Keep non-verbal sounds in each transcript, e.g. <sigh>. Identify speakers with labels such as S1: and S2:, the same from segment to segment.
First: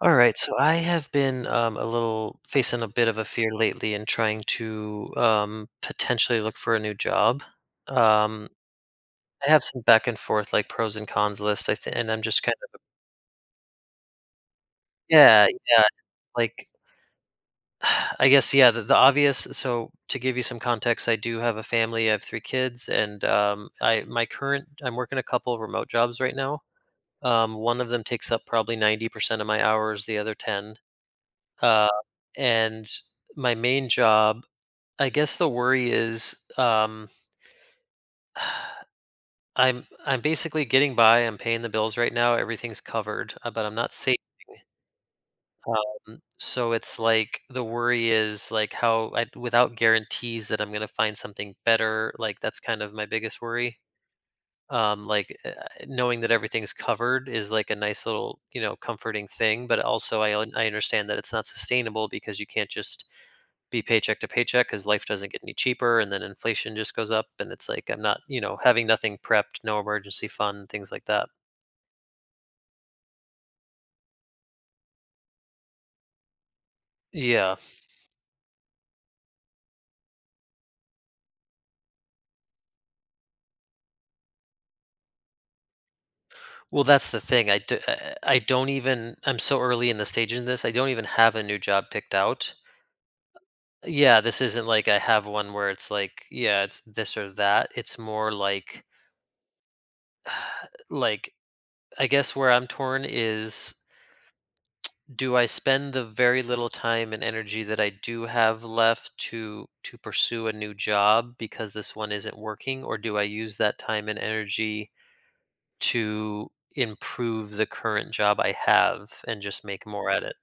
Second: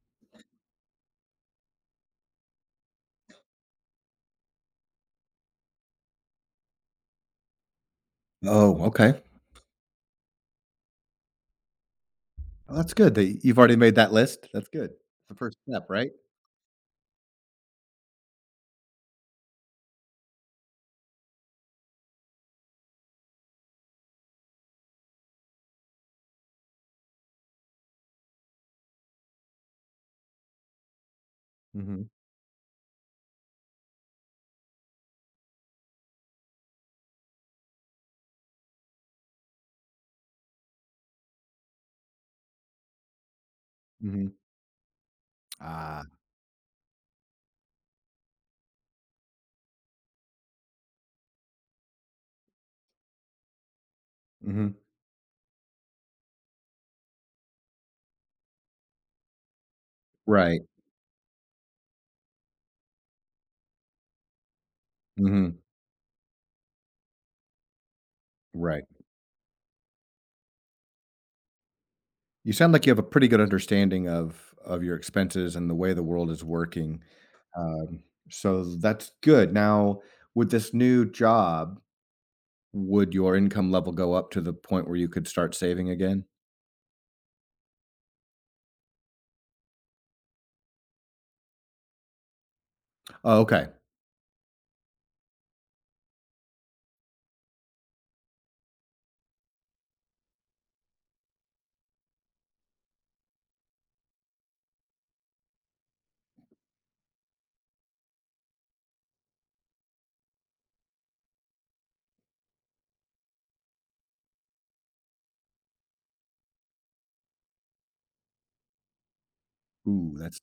S1: All right, so I have been a little facing a bit of a fear lately in trying to potentially look for a new job. Um,
S2: Oh, okay.
S1: I have some back and forth, like pros and cons list, I think, and I'm just kind
S2: Well,
S1: of,
S2: that's good that you've already made that list. That's good. The
S1: yeah,
S2: first
S1: yeah,
S2: step, right?
S1: like, <sighs> I guess, yeah, the obvious. So to give you some context, I do have a family. I have three kids, and I my current I'm working a couple of remote jobs right now. One of them takes up probably 90% of my hours, the other ten, uh,
S2: Mhm,
S1: and my main job I guess the worry is, <sighs> I'm basically getting by, I'm paying the bills right now, everything's covered, but I'm not safe.
S2: mhm. Ah,
S1: So it's like the worry is, like, how I without guarantees that I'm gonna find something better, like, that's kind of my biggest worry.
S2: mhm.
S1: um, like, uh, Knowing that everything's covered is, like, a nice little, comforting thing, but also I un
S2: Right.
S1: I understand that it's not sustainable because you can't just be paycheck to paycheck because life doesn't get any
S2: Mhm.
S1: cheaper, and then inflation just goes up, and it's like I'm not,
S2: Right.
S1: having nothing prepped, no emergency fund, things like that.
S2: You sound like you have a pretty good understanding of your expenses and the way the world is working.
S1: Yeah,
S2: Um, so that's good. Now, with this new job, would your income level go up to the point where you could start saving again?
S1: well, that's the thing. I do, i I don't even i'm so early in the stage in this, I don't even have a new job picked out.
S2: Oh, okay.
S1: Yeah, this isn't like I have one where it's like, yeah, it's this or that. It's more like, like I guess where I'm torn is, do I spend the very little time and energy that I do have left to pursue a new job because this one isn't working, or do I use that time and energy to improve the current job I have and just make more
S2: Ooh,
S1: at it?
S2: that's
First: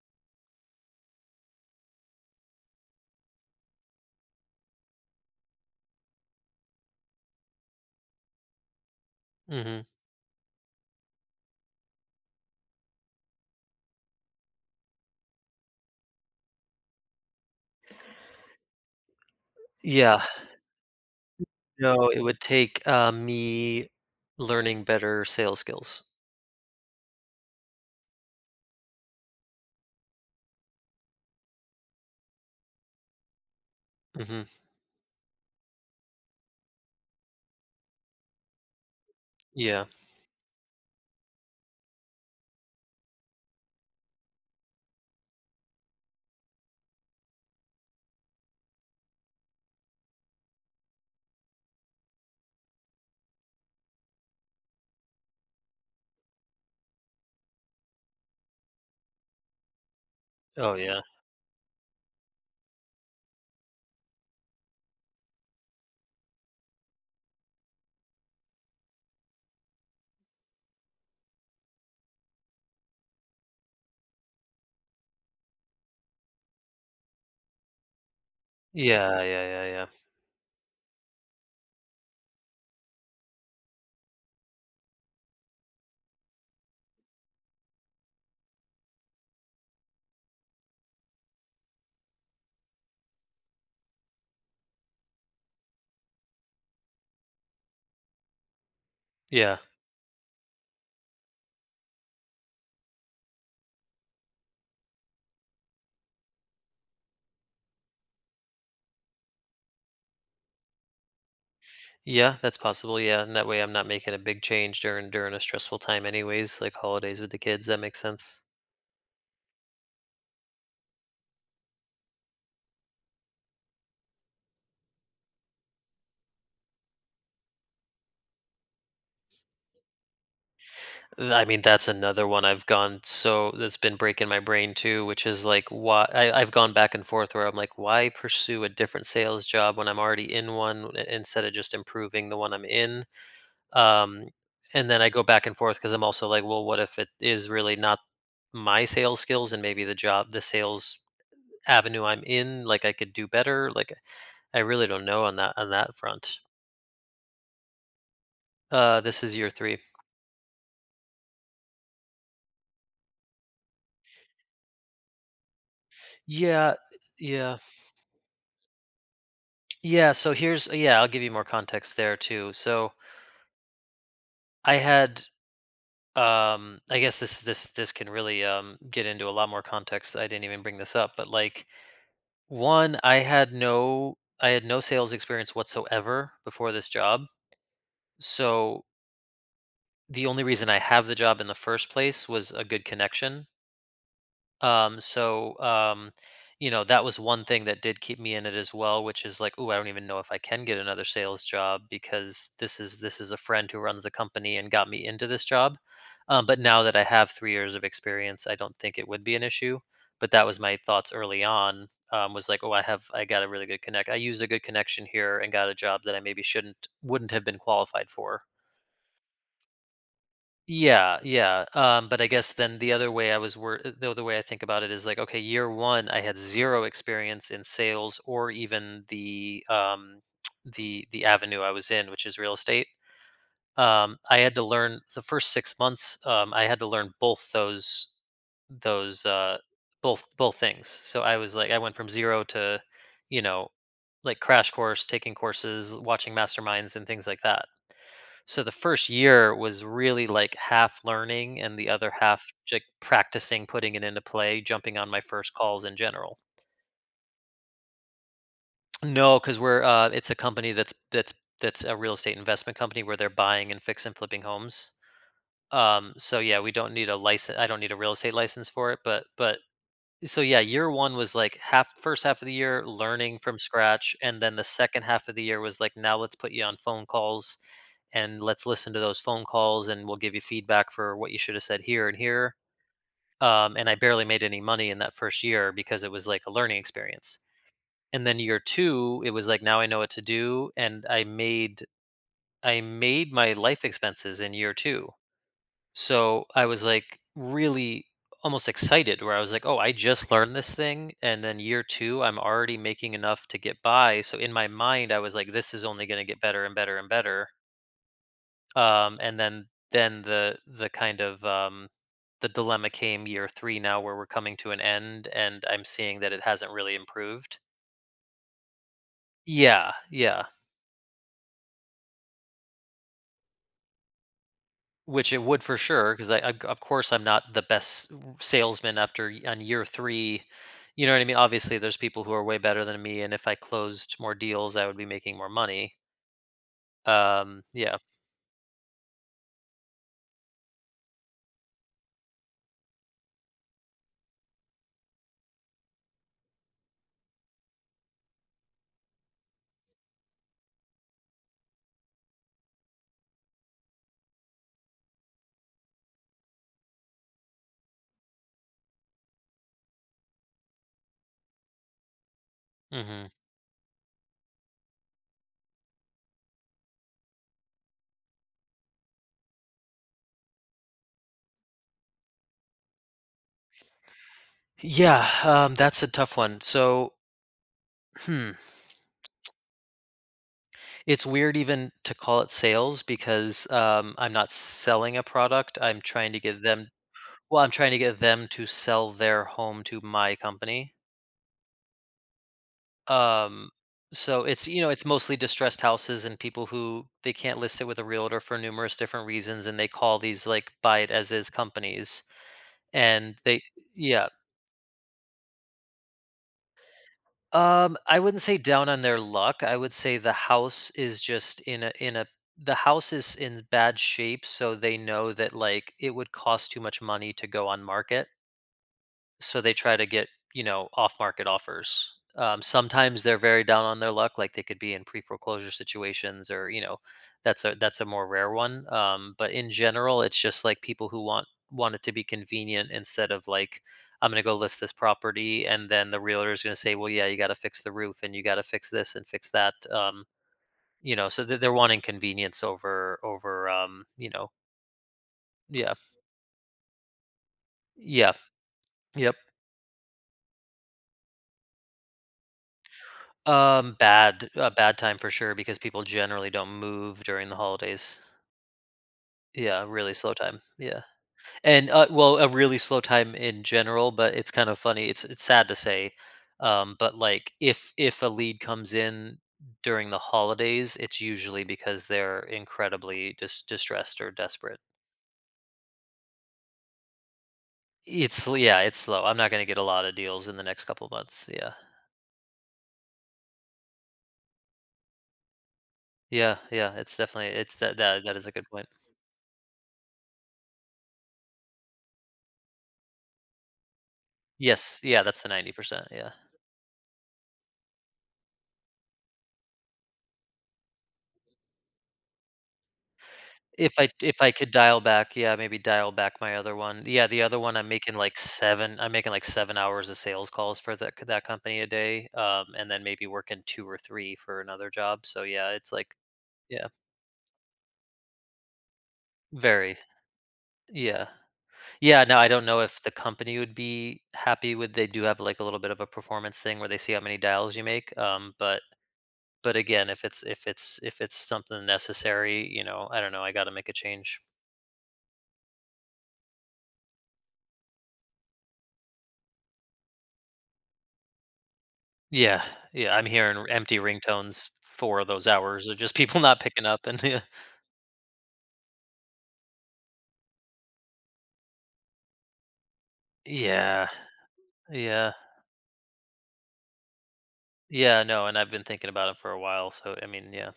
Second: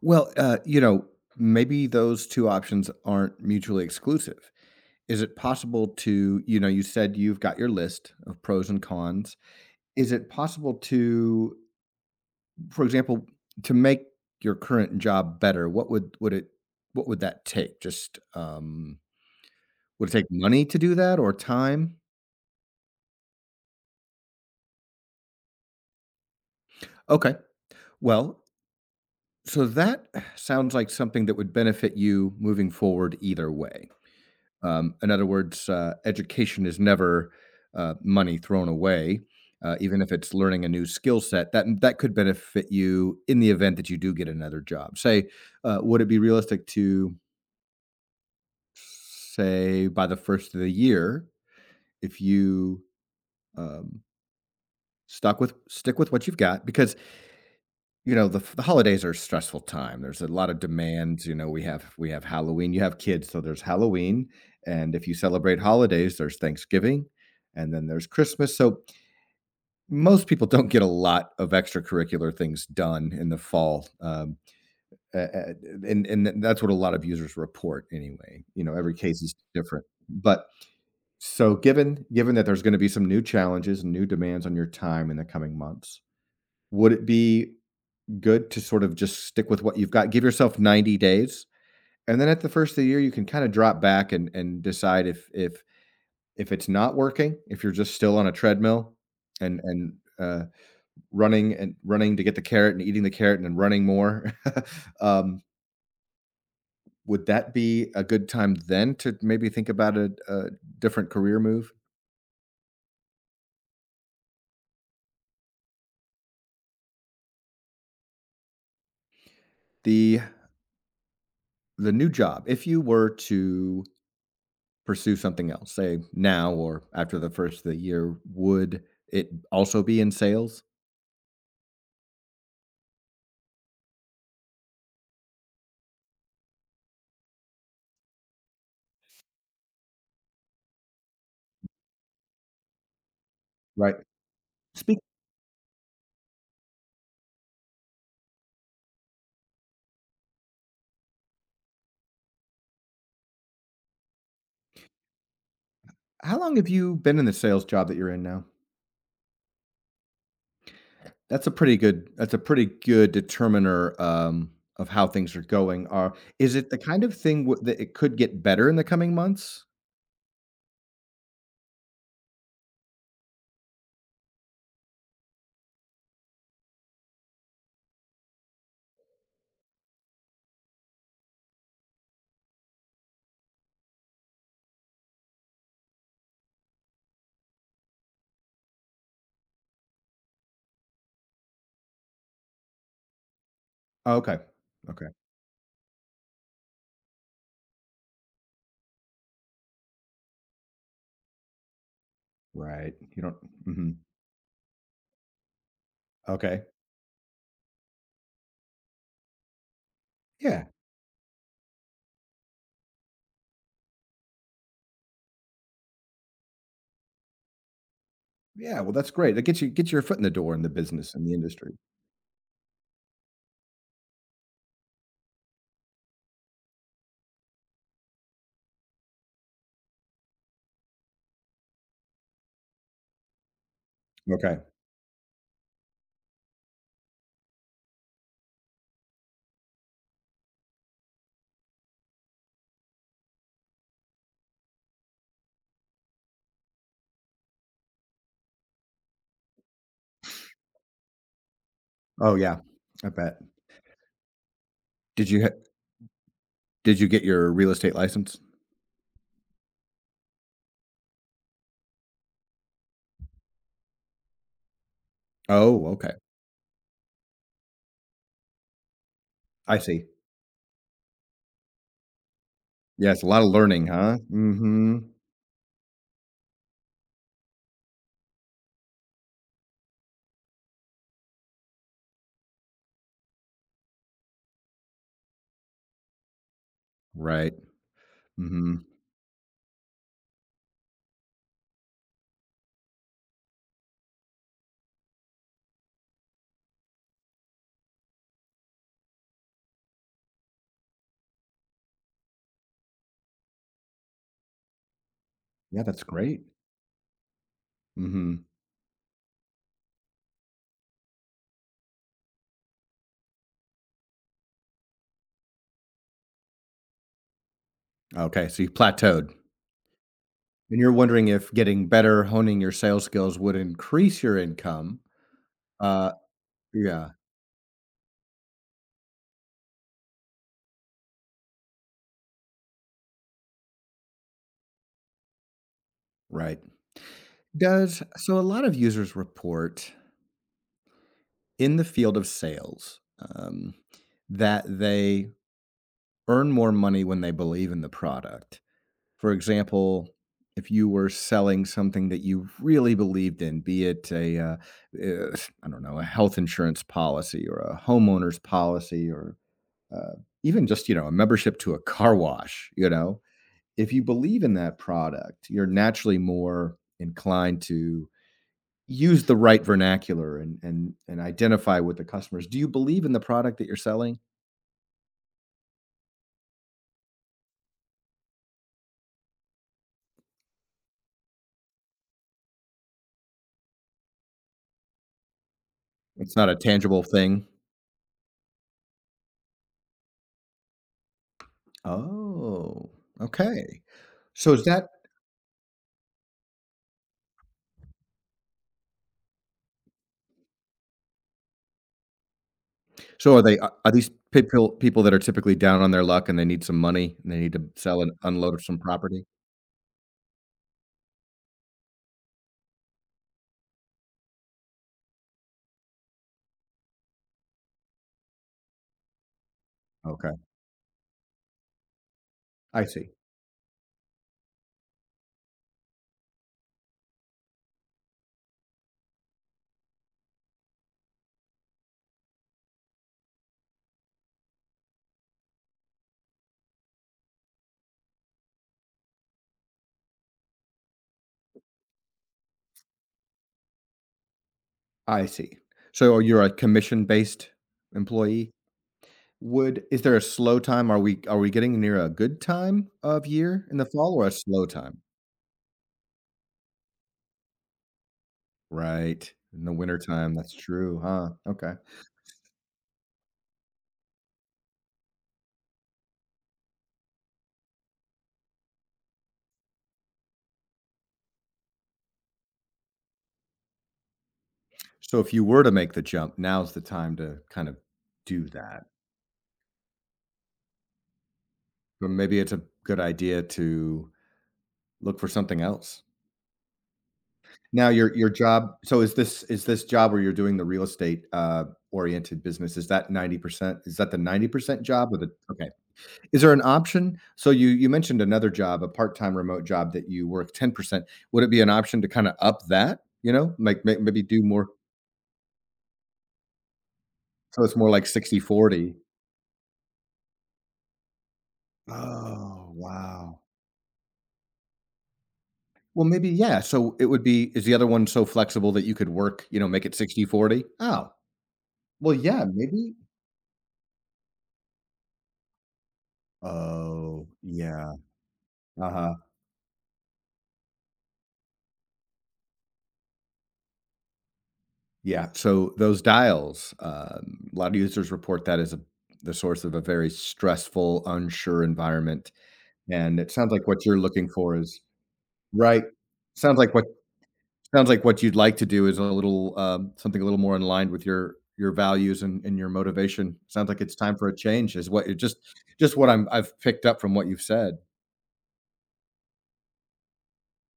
S2: well, uh, you know, maybe those 2 options aren't mutually exclusive. Is it possible to, you said you've got your list of pros and cons.
S1: Mhm.
S2: Is it possible to, for example, to make your current job better, what would it, what would that take? Just, would it
S1: Yeah.
S2: take money to do that or time?
S1: No, it would take, me learning better sales skills.
S2: Okay. Well, so that sounds like something that would benefit you moving forward either way.
S1: Mhm.
S2: In other words, education is never money thrown away,
S1: Yeah.
S2: even if it's learning a new skill set that could benefit you in the event that you do get another job. Say, would it be realistic to say by the first of the year if you um, stuck with stick with what you've got? Because you know, the holidays are a stressful time. There's a lot of
S1: Oh, yeah.
S2: demands, you know, we have Halloween. You have kids, so there's Halloween, and if you celebrate holidays, there's Thanksgiving, and then there's Christmas. So, most people don't get a lot of extracurricular things done in the fall, a and that's what a lot of users report anyway. You know, every case
S1: Yeah,
S2: is
S1: yeah, yeah,
S2: different.
S1: yeah.
S2: But so given that there's gonna be some new challenges and new demands on your time in the coming months, would it be good to sort of just stick with what you've got. Give yourself 90 days, and then at the first of the year, you can kind of drop back and decide if it's not working, if you're just still on a treadmill
S1: Yeah.
S2: and uh, running and running to get the carrot and eating the carrot and then running more, <laughs> um, would that be a good time then to maybe think about a different career move?
S1: Yeah, that's possible. Yeah, and that way I'm not making a big change during a stressful time anyways, like holidays with the kids. That makes sense.
S2: The the new job, if you were to pursue something else, say, now or after the first of the year, would it also be in sales?
S1: I mean, that's another one I've gone so that's been breaking my brain too, which is like, why I've gone back and forth where I'm like, why pursue a different sales job when I'm already in one, instead of just improving the one I'm in?
S2: Right.
S1: Um, and
S2: Speak,
S1: then I go back and forth because I'm also like, well, what if it is really not my sales skills, and maybe the job, the sales avenue I'm in, like, I could do better. Like, I really don't know on that front.
S2: how long have you been in the sales job that you're in now?
S1: This is year three.
S2: That's a pretty good, that's a pretty good determiner, of how things are going. Are Is it
S1: Yeah,
S2: the kind of thing
S1: yeah,
S2: w that it could get better in the coming months?
S1: yeah. So here's yeah, I'll give you more context there too. So I had I guess this can really get into a lot more context. I didn't even bring this up, but like, one, I had no sales experience whatsoever before this job. So the only reason I have the job in the first place was a good connection.
S2: Oh, okay.
S1: Um,
S2: Okay.
S1: so, um, that was one thing that did keep me in it as well, which is like, oh, I don't even know if I can get another sales job because this
S2: Right.
S1: is this
S2: You
S1: is a
S2: don't,
S1: friend who
S2: mhm.
S1: runs the company and got me into this job. But
S2: Okay.
S1: now that I have 3 years of experience, I don't think it would be an issue. But that was
S2: Yeah.
S1: my thoughts early on. Was like, oh, I got a really good connect. I used a good connection here and got a job that I maybe shouldn't wouldn't have been qualified for.
S2: Yeah, well, that's great. That gets you gets your foot in the door in the business
S1: Yeah,
S2: and the
S1: yeah.
S2: industry.
S1: But I guess then the other way I think about it is like, okay, year one, I had zero experience in sales or even the <tsk> the avenue I was in, which is real estate. I had
S2: Okay.
S1: to learn the first 6 months. I had to learn both those both both things. So I was like, I went from zero to, you know, like, crash course, taking courses, watching masterminds, and things like that. So the first year was really like half learning and the other
S2: Oh,
S1: half
S2: yeah.
S1: like
S2: I bet.
S1: practicing, putting it into play, jumping on my
S2: Did you ha
S1: first calls in general.
S2: Did you get your real estate license?
S1: No, because we're it's a company that's a real estate investment company where they're buying and fix and flipping homes.
S2: Oh, okay.
S1: So yeah, we don't need a license. I don't need a real estate license for it, but
S2: I see.
S1: so yeah, year 1 was like half, first half of the year
S2: Yeah, it's a
S1: learning
S2: lot of
S1: from
S2: learning,
S1: scratch,
S2: huh?
S1: and then the second
S2: Mhm.
S1: half of the year was like, now let's put you on phone calls, and let's listen to those phone calls, and we'll give you feedback for what you should have said here and here. And I barely made any money in that first year because it was like a learning experience.
S2: Right.
S1: And then year
S2: Mhm.
S1: two, it was like, now I know what to do, and I made my life expenses in year two. So I was like really almost excited where I was like, oh, I just learned this thing. And then year two, I'm already making enough to get by. So in my mind, I was like, this
S2: Yeah,
S1: is
S2: that's
S1: only going to get
S2: great.
S1: better and better and better.
S2: Mhm.
S1: And then the kind of, the dilemma came year three now where we're coming to an end, and I'm seeing that it hasn't really improved.
S2: Okay, so you plateaued,
S1: Yeah. Yeah.
S2: and you're wondering if getting better, honing your sales skills would increase your income.
S1: Which it would for
S2: Uh,
S1: sure, 'cause I of course,
S2: yeah,
S1: I'm not the best salesman after y on year 3, you know what I mean? Obviously, there's people who are way better than me, and if I closed more deals, I would be making more money.
S2: right.
S1: Yeah.
S2: Does, so a lot of users report in the field of sales, that they earn more money when they believe in the product. For example, if you were selling something that you really believed in, be it a, uh, I don't know, a health insurance policy or a homeowner's policy or uh, even just, you know, a membership to a car wash, you know,
S1: Mhm.
S2: if you believe in that product, you're naturally more inclined to use the right vernacular and identify with the customers. Do you believe in the product that you're selling?
S1: Yeah, that's a tough one. So, hmm, it's weird even to call it sales because, I'm not selling a product. I'm trying
S2: It's
S1: to
S2: not a
S1: get them
S2: tangible thing.
S1: Well, I'm trying to get them to sell their home to my company.
S2: Oh,
S1: Um,
S2: okay.
S1: so
S2: So is
S1: it's you
S2: that
S1: know it's mostly distressed houses and people who they can't list it with a realtor for numerous different reasons, and they call these like buy it as is companies, and
S2: So are they,
S1: they
S2: are these
S1: yeah.
S2: people people that are typically down on their luck and they need some money and they need to
S1: Um,
S2: sell and
S1: I wouldn't say
S2: unload some
S1: down on their
S2: property?
S1: luck. I would say the house is just in a the house is in bad shape, so they know that, like, it would cost too much money to go on market, so they try to get,
S2: Okay.
S1: off market offers.
S2: I see.
S1: Sometimes they're very down on their luck, like they could be in pre foreclosure situations, or, that's a more rare one. But in general, it's just like people who want it to be convenient, instead of like, I'm going to go list this property, and then the realtor is going to say, well, yeah, you got to fix the roof, and you got to fix this and fix that. So they're wanting convenience over.
S2: I see.
S1: Yeah,
S2: So you're a commission-based
S1: yeah,
S2: employee?
S1: yep.
S2: Would Is there a slow time? Are we getting near a good time of year in the fall or a
S1: Bad
S2: slow
S1: a bad
S2: time?
S1: time for sure because people generally don't move during the holidays.
S2: Right. In the
S1: Yeah,
S2: winter
S1: really slow
S2: time. That's
S1: time.
S2: true,
S1: Yeah.
S2: huh? Okay.
S1: And well, a really slow time in general, but it's kind of funny. It's sad to say. But like, if a lead comes in during the holidays, it's usually because they're incredibly distressed or desperate.
S2: So if you were to make the jump, now's the time to kind of
S1: It's
S2: do
S1: Yeah,
S2: that.
S1: it's slow. I'm not going to get a lot of deals in the next couple months. Yeah.
S2: But maybe it's a good idea to look for something else.
S1: Yeah, yeah, it's
S2: Now
S1: that that
S2: your
S1: that is a good
S2: job,
S1: point.
S2: so is this, is this job where you're doing the real estate, oriented business, is that 90%? Is that the 90%
S1: Yes,
S2: job or
S1: yeah,
S2: the,
S1: that's the
S2: okay.
S1: 90%. Yeah.
S2: Is there an option? So you mentioned another job, a part-time remote job that you work 10%. Would it be an option to kinda up that, you know? Like,
S1: If I
S2: maybe
S1: if
S2: do
S1: I
S2: more,
S1: could dial back, yeah, maybe dial back my other one. Yeah, the other
S2: so
S1: one
S2: it's
S1: I'm
S2: more like
S1: making like
S2: 60-40.
S1: 7 I'm making like 7 hours of sales calls for that company a day,
S2: Oh,
S1: and then maybe
S2: wow.
S1: working 2 or 3 for another job. So, yeah, it's
S2: Well,
S1: like,
S2: maybe, yeah,
S1: yeah,
S2: so it would be, is the other one so flexible that you could work, you know, make it
S1: very.
S2: 60-40. Oh,
S1: Yeah.
S2: well,
S1: Yeah. Now,
S2: yeah,
S1: I don't know
S2: maybe.
S1: if the company would be happy with, they do have, like, a little bit of a performance thing where they see how
S2: Oh,
S1: many dials you
S2: yeah.
S1: make, um, but
S2: Uh-huh.
S1: but again, if it's something necessary, I don't know, I gotta make a change.
S2: Yeah, so those dials, a lot of users report that as a the source of a very stressful, unsure environment,
S1: Yeah, yeah,
S2: and
S1: I'm
S2: it sounds
S1: hearing r
S2: like what
S1: empty
S2: you're looking for
S1: ringtones
S2: is
S1: for those
S2: right.
S1: hours of just people <laughs>
S2: Sounds
S1: not
S2: like what
S1: picking up, and yeah.
S2: sounds like what you'd like to do is a little, something a little more in line with your values and your motivation. Sounds like it's
S1: Yeah,
S2: time for a change is what it
S1: yeah,
S2: just what I've picked up from what you've said.
S1: yeah, no, and I've been thinking about it for a while, so, I mean, yeah.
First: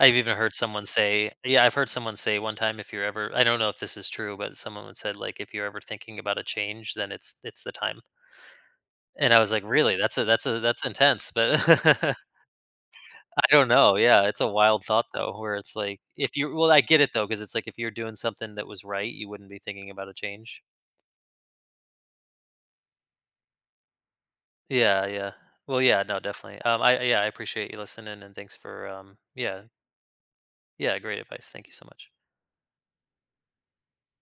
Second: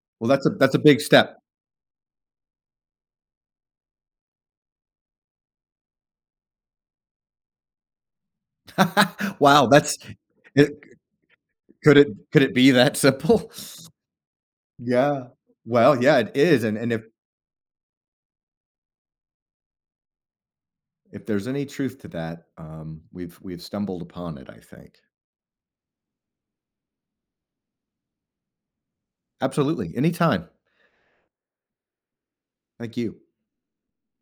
S2: Well, that's a, that's a big step.
S1: I've heard someone say one time, if you're ever I don't know if this is true, but someone would said, like, "If you're ever thinking about a change, then it's the time." And I
S2: <laughs>
S1: was like,
S2: Wow,
S1: "Really?
S2: that's it
S1: That's intense," but
S2: could it,
S1: <laughs>
S2: could it be that
S1: I
S2: simple? <laughs>
S1: don't know, yeah, it's a wild thought,
S2: Yeah.
S1: though, where it's like,
S2: Well, yeah,
S1: if
S2: it
S1: you
S2: is,
S1: well, I
S2: and
S1: get it, though, because it's like, if you're doing something that was right, you wouldn't be thinking about a change.
S2: if there's any truth to that, we've stumbled upon it, I think.
S1: Yeah, yeah. Well, yeah, no, definitely. I yeah, I appreciate you listening, and thanks for, yeah,
S2: Absolutely, anytime.
S1: yeah, great advice. Thank you so much.
S2: Thank you.